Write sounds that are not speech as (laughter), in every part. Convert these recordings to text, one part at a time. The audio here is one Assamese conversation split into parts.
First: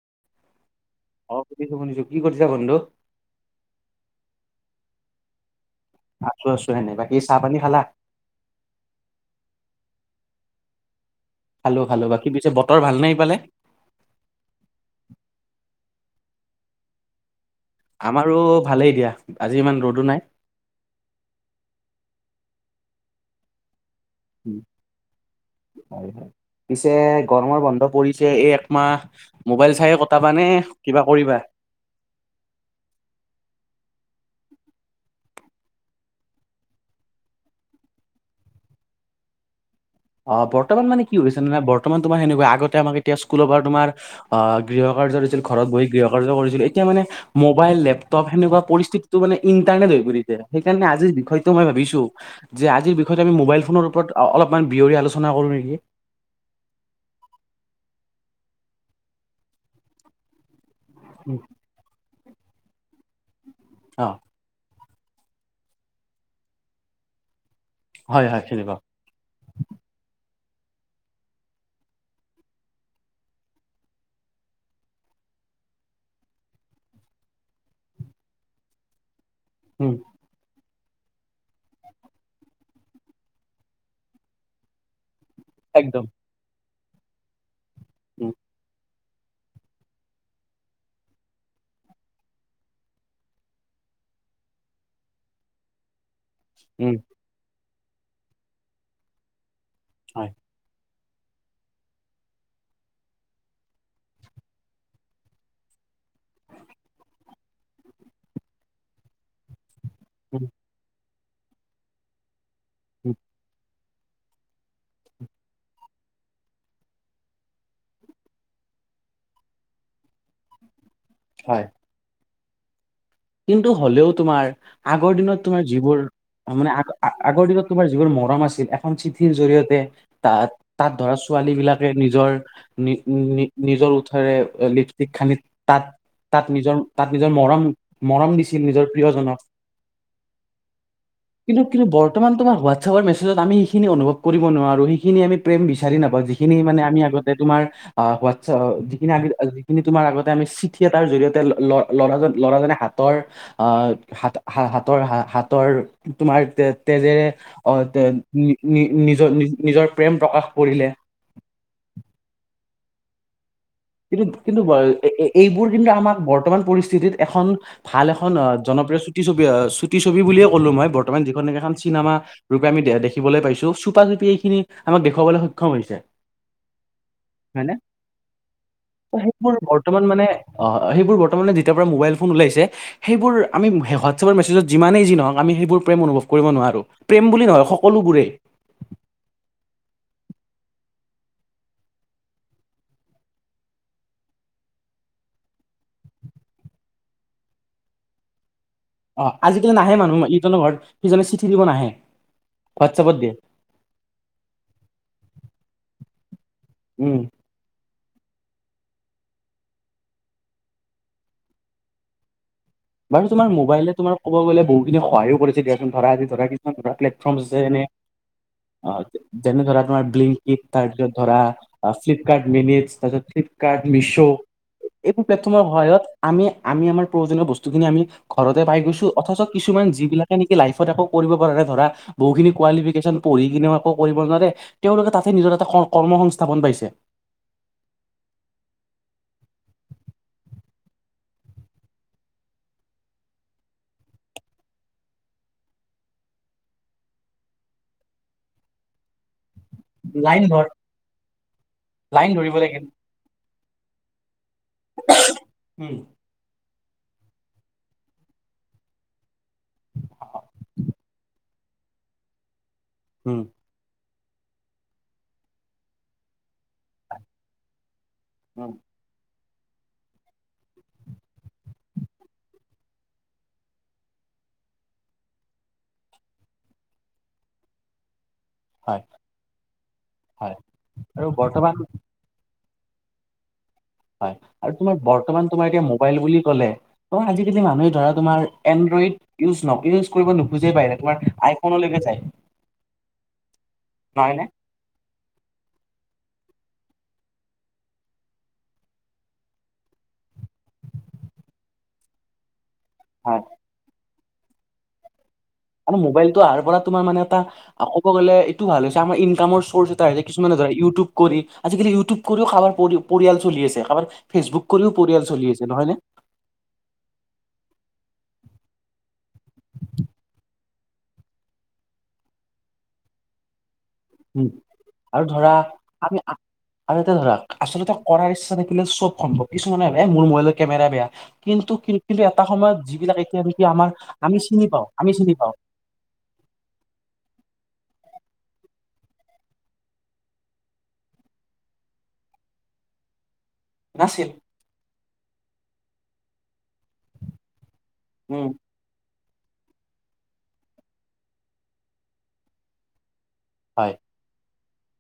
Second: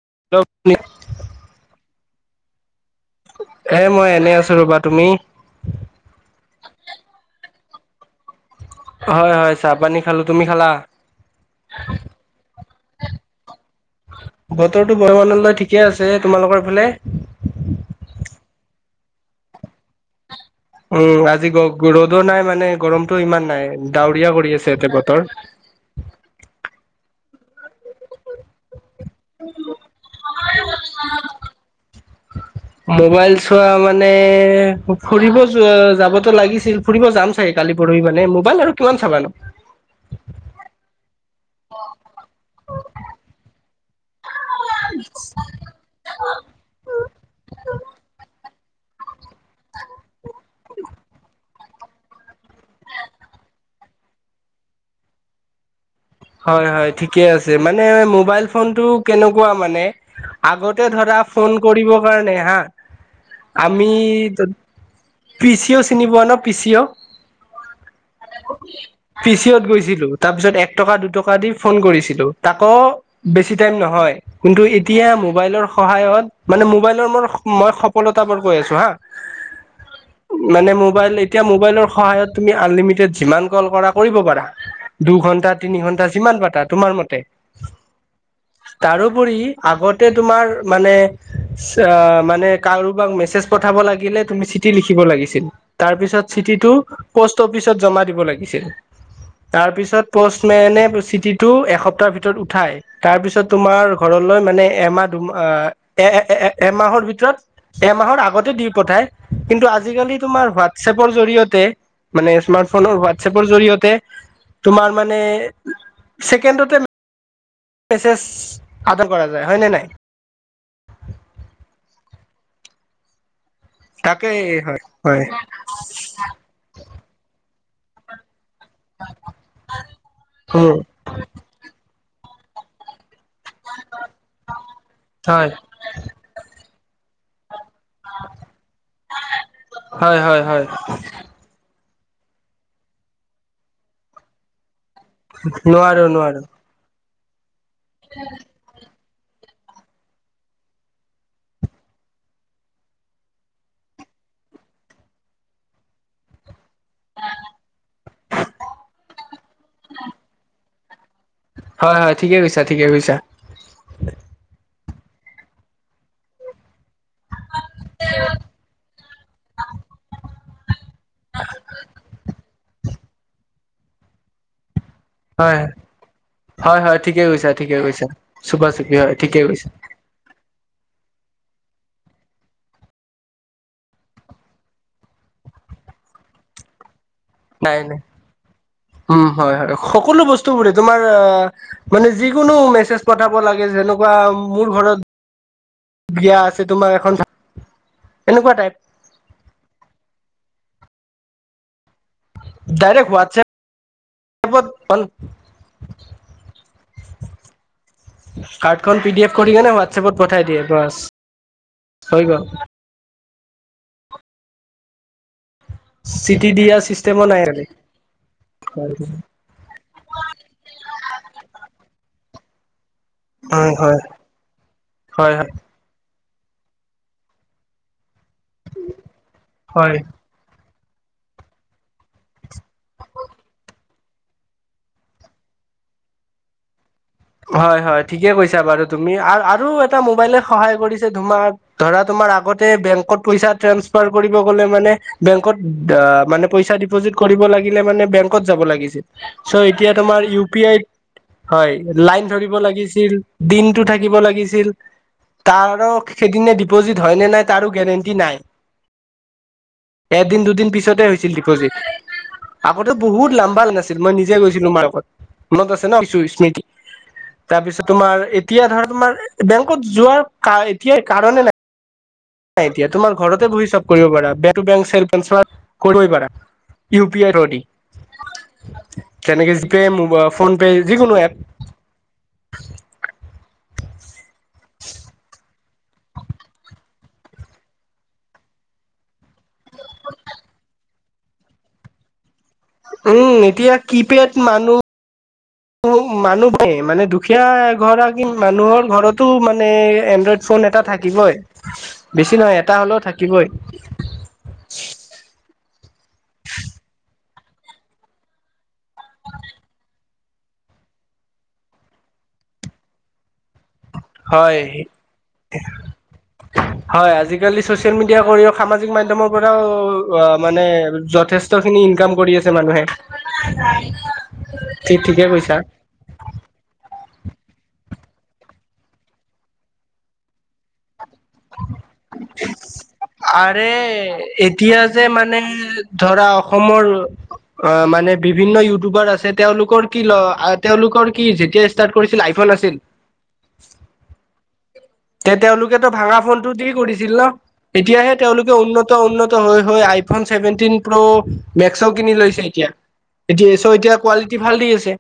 (unintelligible) অ সুধিছো শুনিছো কি কৰিছা বন্ধু এ মই এনেই আছো ৰবা তুমি আছো আছো এনে বাকি চাহ পানী খালা হয় হয় চাহ পানী খালো তুমি খালা খালো খালো বাকী পিছে বতৰ ভালনে ইফালে বতৰটো বৰমানলয় ঠিকে আছে যে তোমালোকৰ এইফালে আমাৰো ভালেই দিয়া আজি ইমান ৰদো নাই উম আজি গ ৰ'দো নাই মানে গৰমতটো ইমান নাই ডাৱৰীয়া কৰি উম, আছে এতে হয় হয় বতৰ পিছে গৰমৰ বন্ধ পৰিছে এই একমাহ মোবাইল চাইয়ে কটাবা নে কিবা কৰিবা মোবাইল চোৱা মানে ফুৰিব যোৱা যাবতো লাগিছিল ফুৰিব যাম চাগে কা কালি পৰহি মানে মবাইল আৰু কিমান চাবা ন অ বৰ্তমান মানে কি হৈছে জানা না বৰ্তমান তোমাৰ সেনেকুৱা আগতে আমাক এতিয়া স্কুলৰ পৰা তোমাৰ আ গৃহ কাৰ্য কৰিছিল ঘৰত বহি গৃহ কাৰ্য কৰিছিল এতিয়া মানে মোবাইল লেপটপ সেনেকুৱা পৰিস্থিতিটো মানে ইণ্টাৰনেট হই পৰিছে সেইকাৰণে আজিৰ বিষয়টো মই ভাবিছোঁ যে আজিৰ বিষয়টো আমি মোবাইল ফোনৰ ওপৰত অলপমান বিয়ৰি আলোচনা কৰোঁ নেকি হয় হয় ঠিকে আছে মানে মোবাইল ফোনতটো কেনেকুৱা মানে আগত ধৰা উম, ফোন কৰিব কাৰণে হা আমি অ পি চি ও চিনি পোৱা ন পি চি ও হয় হয় খেলিব পি চি ওত গৈছিলো তাৰপিছত এক দুটকা দি ফোন কৰিছিলো তাকো বেছি টাইম নহয় কিন্তু এতিয়া মোবাইলৰ সহায়ত মানে মোবাইলৰ মোৰ মই সফলতাবোৰ কই আছো হা উম মানে মোবাইল এতিয়া মোবাইলৰ সহায়ত তুমি আনলিমিটেড যিমান কল কৰা কৰিব পাৰা দু'ঘণ্টা তিনি একদম ঘন্টা যিমান পাতা তোমাৰ মতে উম তাৰোপৰি আগতে তোমাৰ মানে চা মানে কাৰোবাক মেছেজ পঠাব লাগিলে তুমি চিঠি লিখিব লাগিছিল তাৰপিচত চিঠিটো উম পষ্ট অফিচত জমা দিব লাগিছিল তাৰপিছত হয় পষ্ট এনে প সিঠিটো এক সপ্তাহ ভিতৰত উঠাই তাৰপিছত তোমাৰ ঘৰলৈ মানে এমাহ দুমাহ এ এ এমাহৰ ভিতৰত এমাহৰ আগতে দি পঠায় কিন্তু আ আজিকালি উম তোমাৰ হোৱাটছেপৰ জৰিয়তে মানে স্মাৰ্টফোনৰ উম হোৱাটছেপৰ জৰিয়তে তোমাৰ মানে ছেকেণ্ডতে মেছেজ আদৰ কৰা যায় হয়নে নাই হয় কিন্তু হ'লেও তাকেই তোমাৰ হয় আগৰ হয় দিনত তোমাৰ যিবোৰ মানে আগ আগৰ দিনত আগত যিবোৰ মৰম আছিল এখন চিঠিৰ জৰিয়তে, তাহ উম তাহা-তাত ধৰা, ছোৱালীবিলাকে নিজৰ নি-নি-নিজৰ ওঁঠৰে লিপষ্টিক সানি হয় তাত, তাত নিজৰ তাত নিজৰ মৰম, মৰম দিছিল নিজৰ প্ৰিয়জনক। হয় হয় হয় কিন্তু কিন্তু বৰ্তমান তোমাৰ হোৱাটছ'এপৰ মেছেজত আমি ইখিনি অনুভৱ কৰিব নোৱাৰোঁ যিখিনি আমি প্ৰেম বিচাৰি নোৱাৰো নাপাওঁ, নোৱাৰো যিখিনি মানে আমি আগতে তোমাৰ হোৱাটছ কিন্ত আমি যিখিনি তোমাৰ আগতে আমি চিঠি এটাৰ জৰিয়তে ল-ল'ৰাজন-ল'ৰাজনে হাতৰ-অহ হা-হাতৰ-হাতৰ তোমাৰ তে-তেজেৰে ৰে নি-নি-নি-নিজৰ-নিজৰ প্ৰেম প্ৰকাশ কৰিলে। হয়, হয়। ঠিকে কৈছা, ঠিকে কৈছা। কিন্তু, কিন্তু এ-এ- এইবোৰ কিন্তু আমাক বৰ্তমান পৰিস্থিতি চিঠিত এখন, ভাল এখন অহ জনপ্ৰিয় চুটি ছবি হয়, চুটি ছবি বুলিয়ে ক'লো মই, বৰ্তমান যিখন এখন চি চিনেমা ৰূপে আমি দে-দেখিবলৈ পাইছো চুপা চুপি এইখিনি আমাক দেখুৱাবলৈ হয় সক্ষম হৈছে, হয় হয় ঠিকে কৈছা হয়নে? ঠিকে কৈছা চুপা চুপি হয় ঠিকে সেইটো কৈছা বৰ্তমান মানে অ', সেইবোৰ বৰ্তমানে যেতিয়াৰ পৰা মোবাইল ফোন ওলাইছে, সেইবোৰ আমি হ-হোৱাট'ছ এপ মেছেজত যিমানেই যি নহওঁক আমি সেইবোৰ প্ৰেম অনুভৱ কৰিব নোৱাৰোঁ। প্ৰেম বুলি নহয়, নাই নাই সকলোবোৰেই। উম হয় হয় সকলো বস্তুবোৰে, তোমাৰ অহ মানে যিকোনো মেছেজ পঠাব লাগে, যেনেকুৱা মোৰ ঘৰত (inaudible) বিয়া আছে, তোমাৰ এখন এনেকুৱা টাইপ। অ', আজিকালি নাহে মানুহ, ইজনৰ ঘৰত সিজনে চিঠি দিব নাহে। হোৱাটছএপত ডাইৰেক্ট দিয়ে হোৱাট'ছ্ এপত (unintelligible) উম। কাৰ্ডখন পি ডি এফ কৰি কিনে হোৱাটছএপ'ত পঠাই দিয়া, বাচ। হৈ গ'ল। আৰু তোমাৰ মোবাইলে তোমাৰ ক'ব গ'লে, বহুখিন সহায়ো কৰিছে দিয়াচোন ধৰা আজি, ধৰা চিটি কিছুমান, দিয়া ধৰা চিষ্টেমো প্লেটফৰ্ম নাই আছে এনে হয় অ', যেনে, ধৰা, তোমাৰ ব্লিংকিট, তাৰপিছত ধৰা, ফ্লিপকাৰ্ট মিনিটছ। তাৰপিছত হয় ফ্লিপকাৰ্ট, মিছ', এইবোৰ হয় হয় প্লেটফৰ্মৰ সহায়ত আমি আমি আমাৰ প্ৰয়োজনীয় বস্তু যিবিলাক আমি ঘৰতে পাই গৈছোঁ। অথচ কিছুমান আমি হয় যিবিলাকৰ লাই (unintelligible) কৰিব পাৰে, ধৰা, বহুখিনি কোৱালিফিকেচন পঢ়িকিনে একো কৰিব নোৱাৰে, তেওঁলোকে তাতে নিজৰ এটা ক কৰ্মসংস্থাপন পাইছে। হয়, হয়, ঠিকে কৈছা বাৰু তুমি। আৰু আৰু এটা মোবাইলে সহায় কৰিছে তোমাক ধৰা, তোম তোমাৰ মানে আগতে বেংকত পইচা ট্ৰেন্সফাৰ কৰিব গ'লে মানে বেংকত আ' মানে পইচা ডিপ'জিট কৰিব লাগিলে মানে আগতে বেংকত যাব লাগিছিল। চ' এতিয়া তোমাৰ লাইন ইউ পি ধৰ আই ত, হয়। লাইন ধৰিব লাগিছিল, দিনটো থাকিব লাগিছিল। তাৰ উম আৰু (unintelligible) ডিপ'জিট হয় নে নাই, তাৰো গেৰেণ্টি নাই। এদিন-দুদিন পিছতে হৈছিল ডিপ'জিট। আগতে বহুত উম লাম্বা লাইন আছিল। মই নিজে গৈছিলোঁ মাৰ লগত। মনত আছে ন' কিছু স্মৃতি তাৰপিছত তোমাৰ, এতিয়া উম ধৰা, তোমাৰ বেংকত যোৱাৰ কা এতিয়া কাৰণে নাই। নাই এতিয়া। তোমাৰ ঘৰতে বহি সব কৰিব পাৰা। Bank to bank self transfer কৰিবই পাৰা। ইউ পি আই ৰ থ্রো হয় দি। তেনেকে জি পে, মোবা হয় ফোন পে, যিকোনো আৰু এপ বৰ্তমান হয়। আৰু তোমাৰ বৰ্তমান তোমাৰ এতিয়া মোবাইল বুলি ক'লে, তোমাৰ আজি-কালি মানুহে ধৰা, তোমাৰ এই ইউজ-ইউজ-নক ইউজ কৰিব নোখোজেই বাহ, তোমাৰ আইফ'নলৈকে যায়। উম, এতিয়া কি পেড নহয় নে মানুহ (unintelligible) মানুহে মানে দুখীয়া ঘৰৰ কি, মানুহৰ ঘৰতো মানে এনড্ৰ'ইড ফোন এটা থাকিবই হয়, বেছি নহয় এটা হ'লেও হয় থাকিবই। আৰু মোবাইলটো আহাৰ পৰা তোমাৰ মানে এটা ক'ব গ'লে এইটো ভাল হৈছে, আমাৰ ইনকামৰ চ'ৰ্চ তাৰে কিছুমানে ধৰা, ইউটিউব কৰি, আজি-কালি ইউটিউব কৰিও খাবা পৰিয়াল চলি আছে আমাৰ হয় ফেচবুক কৰিও পৰিয়াল চলি আছে নহয় ন হয় আজিকালি চচিয়েল মিডিয়া কৰি সামাজিক মাধ্্যমৰ পৰাও অ মানে যথেষ্ট খিনি ইনকাম কৰি আছে মানুহে উম ঠিক ঠিকে আৰু ধৰা কৈছা আমি আৰু এয়া ধৰা আচলতে কৰাৰ ইচ্ছা থাকিলে চব সম্ভৱ কিছুমানে মোৰ মোবাইলৰ কেমেৰা বেয়া কিন্তু কি কিন্তু এটা সময়ত যিবিলাক এতিয়া নেকি আৰে আমাৰ আমি চিনি পাওঁ আমি চিনি পাওঁ ম বিভিন্ন ইউটিউবাৰ আছে তেওঁলোকৰ কি ল তেওঁলোকৰ কি যেতিয়া ষ্টাৰ্ট কৰিছিল আইফোন আছিল। নাছিল তে তেওঁলোকেতো ভাঙা ফোনটো দি কৰিছিল ন এতিয়াহে উম তেওঁলোকে উন্নত উন্নত আইফোন চছেভেনট প্ৰ মেক্স কিনি লৈছে এতিয়া এতিয়া চ এতিয়া হয় কোৱালিটি ভাল দি আছে।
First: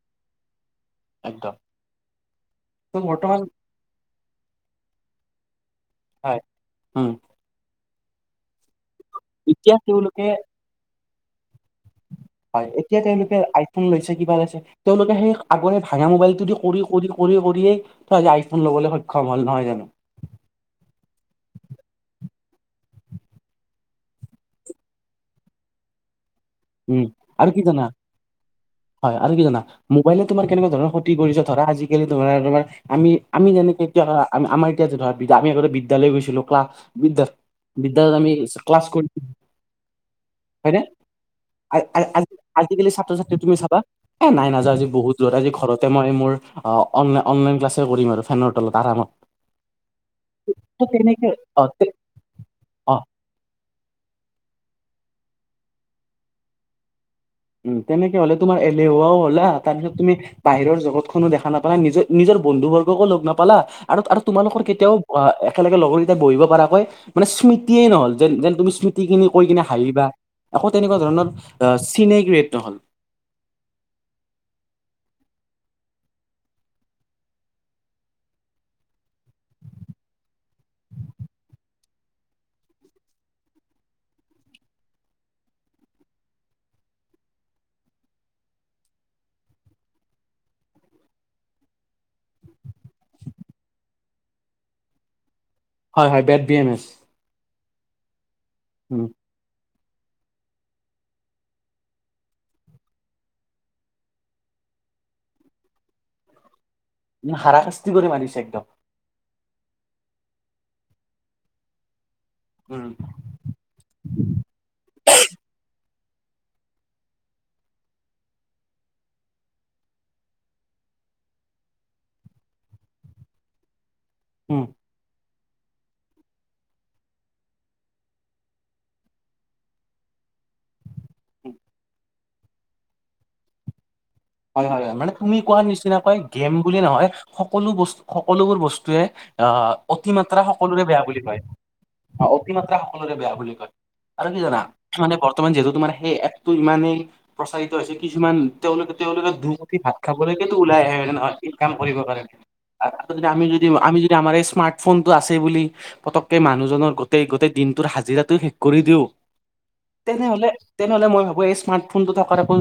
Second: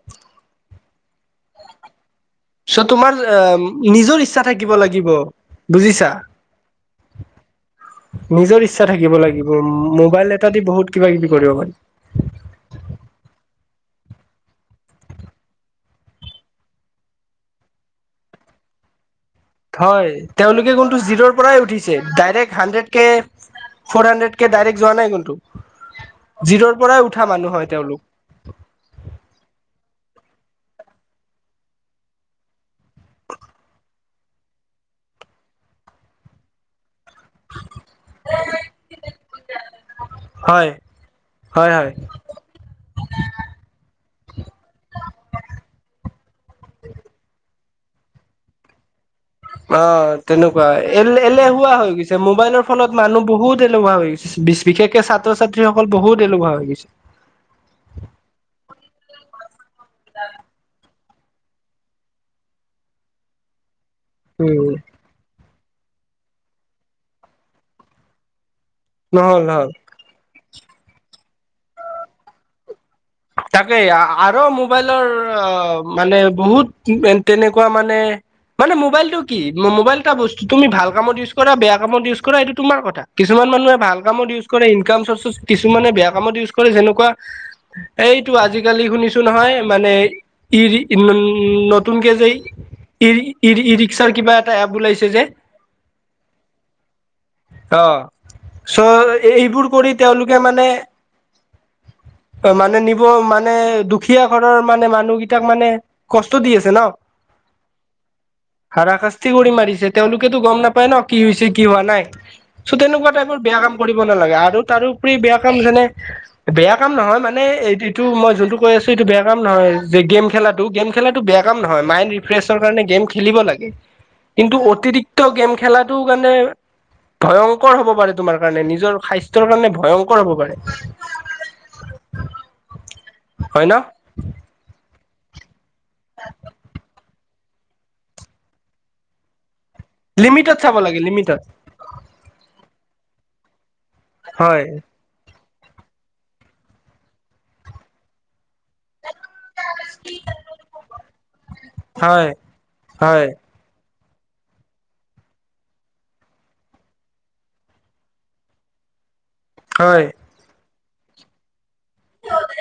একদম ত তোমাৰ বৰ্তমান আহ নিজৰ ইচ্ছা থাকিব লাগিব বুজিছা হয় উম নিজৰ ইচ্ছা থাকিব লাগিব এতিয়া মোবাইল এটা দি বহুত কিবা কিবি কৰিব পাৰি উম হয় এতিয়া তেওঁলোকে আইফোন লৈছে কিবা লৈছে তেওঁলোকে সেই আগৰে ভাঙা মোবাইলটোদি কৰি কৰি কৰি কৰি আইফোন ল'বলৈ সক্ষম হ'ল নহয় জানো হয় তেওঁলোকে কোনু জিৰৰ পৰাই উঠিছে direct hundred K four hundred K direct যোৱা নাই কিন্তু জিৰ'ৰ উম পৰাই উঠা মানুহ আৰু কি হয় জানা তেওঁলোক হয় আৰু কি জানা মোবাইলে তোমাৰ কেনেকুৱা ধৰ ক্ষতি কৰিছে ধৰাজিকালি ধোমৰা তোাৰমি আমি যেনেকে এতিয়া ধ আ আমাৰ এতিয়া যে ধৰা যে আমিগতে বিদ্যালয় গছিলো ক্লা বিদ্যাৰ বিদ্যাৰত আমি ক্লাছ কৰি হয় হয়নে হয় হয় আজিকালি ছাত্ৰ ছাত্ৰ্ৰী তুমি চাবা হ নাই নাজযান আজি বহুত দৰ আজি ঘৰতে মই মোৰ অ অনলাই অনলাইন ক্লাছে কৰিম আৰু ফেনৰ তলত আৰামত অ তেনেকুৱা ত এ তেনেকে অ এলেহুৱা হৈ তে- গৈছে মোবাইলৰ অ ফোনত মানুহ বহুত বহুত এলোভা হৈ গৈছে বিশেষকে ছাত্ৰ ছাত্ৰীসকল বহুত এলভা হৈ গৈছে উম তেনেকে হলে তোমাৰ এলেহুৱাও হ'লা তাৰ পিছত তুমি বাহিৰৰ জগত ো দেখা নাপালা নিজে নিজৰ বন্ধু বৰ্গকো লগ নাপালা আৰু আৰু তোমালোকৰ উম কেতিয়াও একেলগে লগৰকেইটয়া বহিব পৰাকৈ মানে স্মৃতিয়ে নহল যেন যেন তুমি স্মৃতিখিনি নহল কৈ কিনে নহল হাঁহিবা আকৌ তেনেকুৱা ধৰণৰ চিনে ক্ৰিয়েট নহল তাকেই আৰু মোবাইলৰ আহ মানে বহুত তেনেকুৱা মানে মানে মোবাইলটো কি মোবাইল এটা বস্তু তুমি ভাল কামত ইউজ কৰা বেয়া কামত ইউজ কৰা এইটো তোমাৰ কথা কিছুমান কিছুমান মানুহে ভাল কামত ইউজ কৰে ইনকাম চৰ্চ কিছুমানে বেয়া কামত ইউজ কৰে যেনেকুৱা এইটো আজিকালি শুনিছো নহয় মানে ই নতুনক যে ই ই ই ৰিক্সাৰ কিবা এটা এপ ওলাইছে যে হয় হয় বেট বি এম এছ আহ উম, চ' এইবোৰ কৰি তেওঁলোকে মানে অ মানে নিব মানে দুখীয়া ঘৰৰ মানে মানুহকেইটাক মানে কষ্ট দি আছে ন হাৰাশাস্তি কৰি মাৰিছে একদম ি কৰি মাৰিছে তেওঁলোকেতো গম নাপায় ন কি হৈছে কি হোৱা নাই চ' উম, তেনেকুৱা টাইপৰ বেয়া কাম কৰিব নালাগে আৰু তাৰোপৰি বেয়া কাম যেনে বেয়া কাম নহয়। মানে এই এইটো মই যোনটো কৈ আছো এইটো বেয়া কাম নহয় যে গেম খেলাাতটো গেম খেলাটো বেয়া ক নয় মাইণ্ড ফ্ৰেছৰ কাৰণে গেম খেলিব লাগে কিন্তু উম, অতিৰিক্ত গেম খেলাটো কাৰণে ভয়ংকৰ হ'ব পাৰে তোমাৰ কাৰণে নিজৰ স্বাস্থ্যৰ কাৰণে ভয়ংকৰ হব পাৰে উম হয় ন হয় হয় হয় মানে তুমি কোৱাৰ নিচিনাকৈ গেম বুলি নহয় সকলো বস্তু সকলোবোৰ বস্তুৱে অ অ অতিমাত্ৰা লিমিটত চাব সকলোৰে লাগে বেয়া বুলি কয় লিমিটত অ অতিমাত্ৰা সকলোৰে বেয়া বুলি কয় আৰু কি জানা হয় মানে বৰ্তমান যিহেতু তোমাৰ সেই এপটো ইমানেই প্ৰচাৰিত হৈছে কিছুমান তেওঁলোকে তেওঁলোকে দুমুঠি ভাত খাবলৈকেতো ওলাই আহে হয় নহয় এই কাম কৰিব পাৰে হয় আ ততে যদি হয় আমি যদি যদি আমাৰ এই স্মাৰ্টফোনটো আছে বুলি পতককে মানুহজনৰ গোটেই গোটেই দিনটোৰ হাজিৰাটো শেষ কৰি দিও হয় তেনেহলে তেনেহলে মই ভাবো এই স্মাৰ্ট ফোন টো থক একো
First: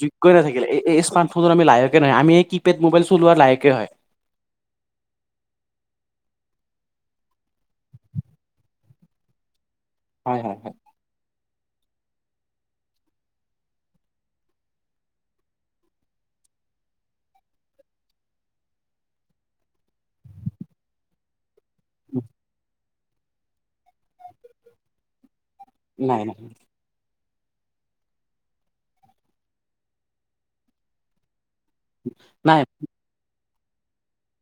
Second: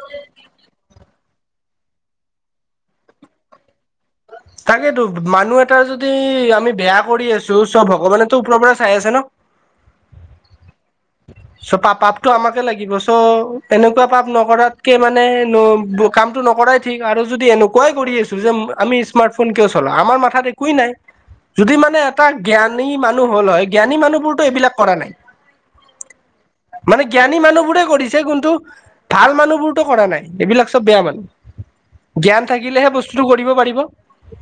যোগয় নাথাকে এই স্মাৰ্টফোনত লাহেকে নহয় আমি এই কি কিপেড মোবাইল চলোৱাৰ লাহেকে হয় তাকেতো মানুহ এটা যদি আমি বেয়া কৰি আছো চব ভগৱানেেতো ওপৰৰ পৰা চাই আছে ন হয়। হয়। হয়। চ' প পাপতটো আমাকে লাগিব চ' এনেকুৱা পাপ নকৰাতকে মানে ন ব কাপ ফোনটো নকৰাই থিক আৰু যদি এনেকুৱাই কৰি আছো যদি আমি স্মাত ফোন কিয় চলাই আমাৰ মাথাত একোই নাই মদি মানে এটা জ্ঞান জ্ঞানী মানুহ হ'ল হয় জ্ঞানী মানুহবোৰতো এইবিলাক কৰা নাই। নাই। নাই। মানে জ্ঞানী মানুহ বোৰে কৰিছে কিন্তু ভাল মানুহ বোৰতো কৰা নাই এইবিলাক চব বেয়া মানুহ জ্ঞান নাই থাকিলেহে বস্তুতটো কৰিব পাৰি।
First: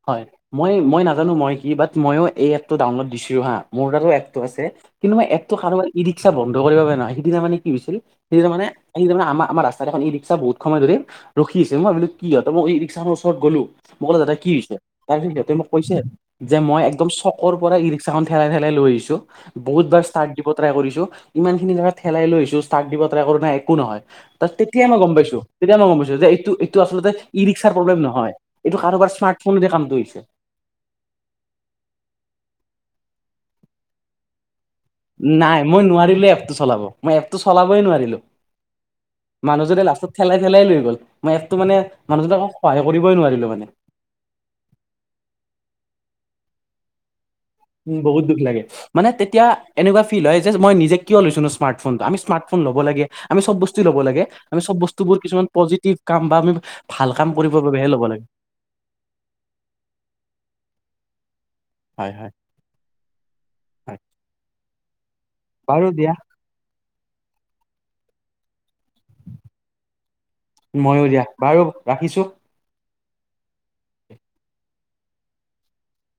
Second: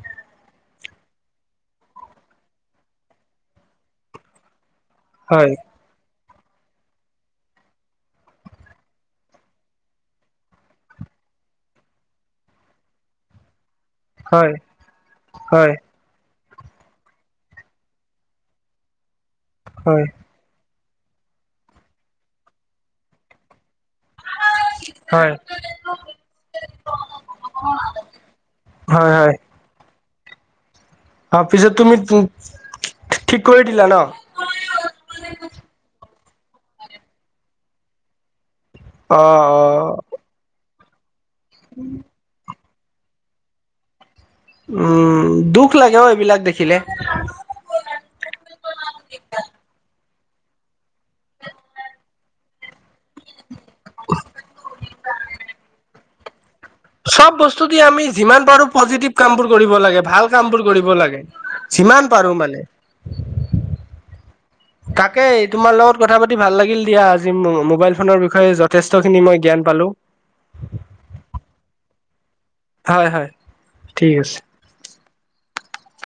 হয় মই মই নাজানো মই কি বাত মইয়ো এই এপটো ডাউনলোড দিছিলোঁ হা মোৰ তাতো এপটো আছে। কিন্তু মই হয় এপটো কাৰোবা গিৰি ৰিক্সান্ধ কৰিব পাৰে নহ সদিনা মানে কি হৈছিল সিদিনা মানে সেইদিনা মে আম আমাৰ ৰাস্তা এখন ইৰিক্সা বহুত সময় ধৰি ৰখি আছে মই ভাবিছোঁ কি হ'ল মই মইৰিক্সাখৰ ওচৰত গলো মোক ক'লে দাদা কি হয় হৈছে তাৰ পিছত তেওঁ মোক হয় কৈছে যে মই একদম চকৰ পৰা ই ৰিক্সাখন ঠেলাই ঠেলাই লৈ আহিছো বহুত বাৰ হয় ষ্টাৰ্ দিব ট্ৰাই কৰিছো ইমান খিনি জেগাত থেলাই লৈ আহিছো ষ্টাক দিব টাই কৰিছো নাই একো নহয় ত তেতিয়াই মই গম হয়। পাইছো তেতিয়া মই গম পাইছো যে এইটো এইটো আচলতে ই ৰিক্সাৰ প্ৰব্লেম নহয় এইটো কাৰোবাৰ হয় হয় স্মাৰ্ট কাম ক ইছে অ পিছত তুমি ঠিক কৰি দিলা ন নাই মই নোৱাৰিলো এপটো চলাব মই এপটো চলাবই নোৱাৰিলো অ অ মানুহজনে লাষ্টত খেলাই খেলাই লৈ গ'ল মই এপটো মানে মানুহজনক সহায় কৰিবই নোৱাৰিলো মানে উম দুখ লাগে অ এইবিলাক দেখিলে উম বহুত দুখ লাগে। মানে তেতিয়া এনেকুৱা ফিল হয় যে মই নিজ কিয় লৈছো স্মাৰ্ফোনটো আমি স্মাৰ্ফোন ল'ব লাগে আমি চব বস্তু ল'ব লাগে আমিব বস্তু বোৰ কিছুমান পজিটিভ কাম বা আমি ভাল কাম চব কৰিবৰ বস্তু দি বাবেহে ল'ব আমি লাগে যিমান পাৰো পজিটিভ কাম বোৰ কৰিব লাগে ভাল কাম বোৰ কৰিব লাগে যিমান হয় হয় পাৰো মানে হয় তাকেই তোমাৰ বাৰু লগত দিয়া কথা পাতি ভাল লাগিল দিয়া আজি মোবাইল ফোনৰ বিষয়ে য যথেষ্ট খিনি মই জ্ঞান পালো ৰাখিছোঁ হয় হয় ঠিক আছে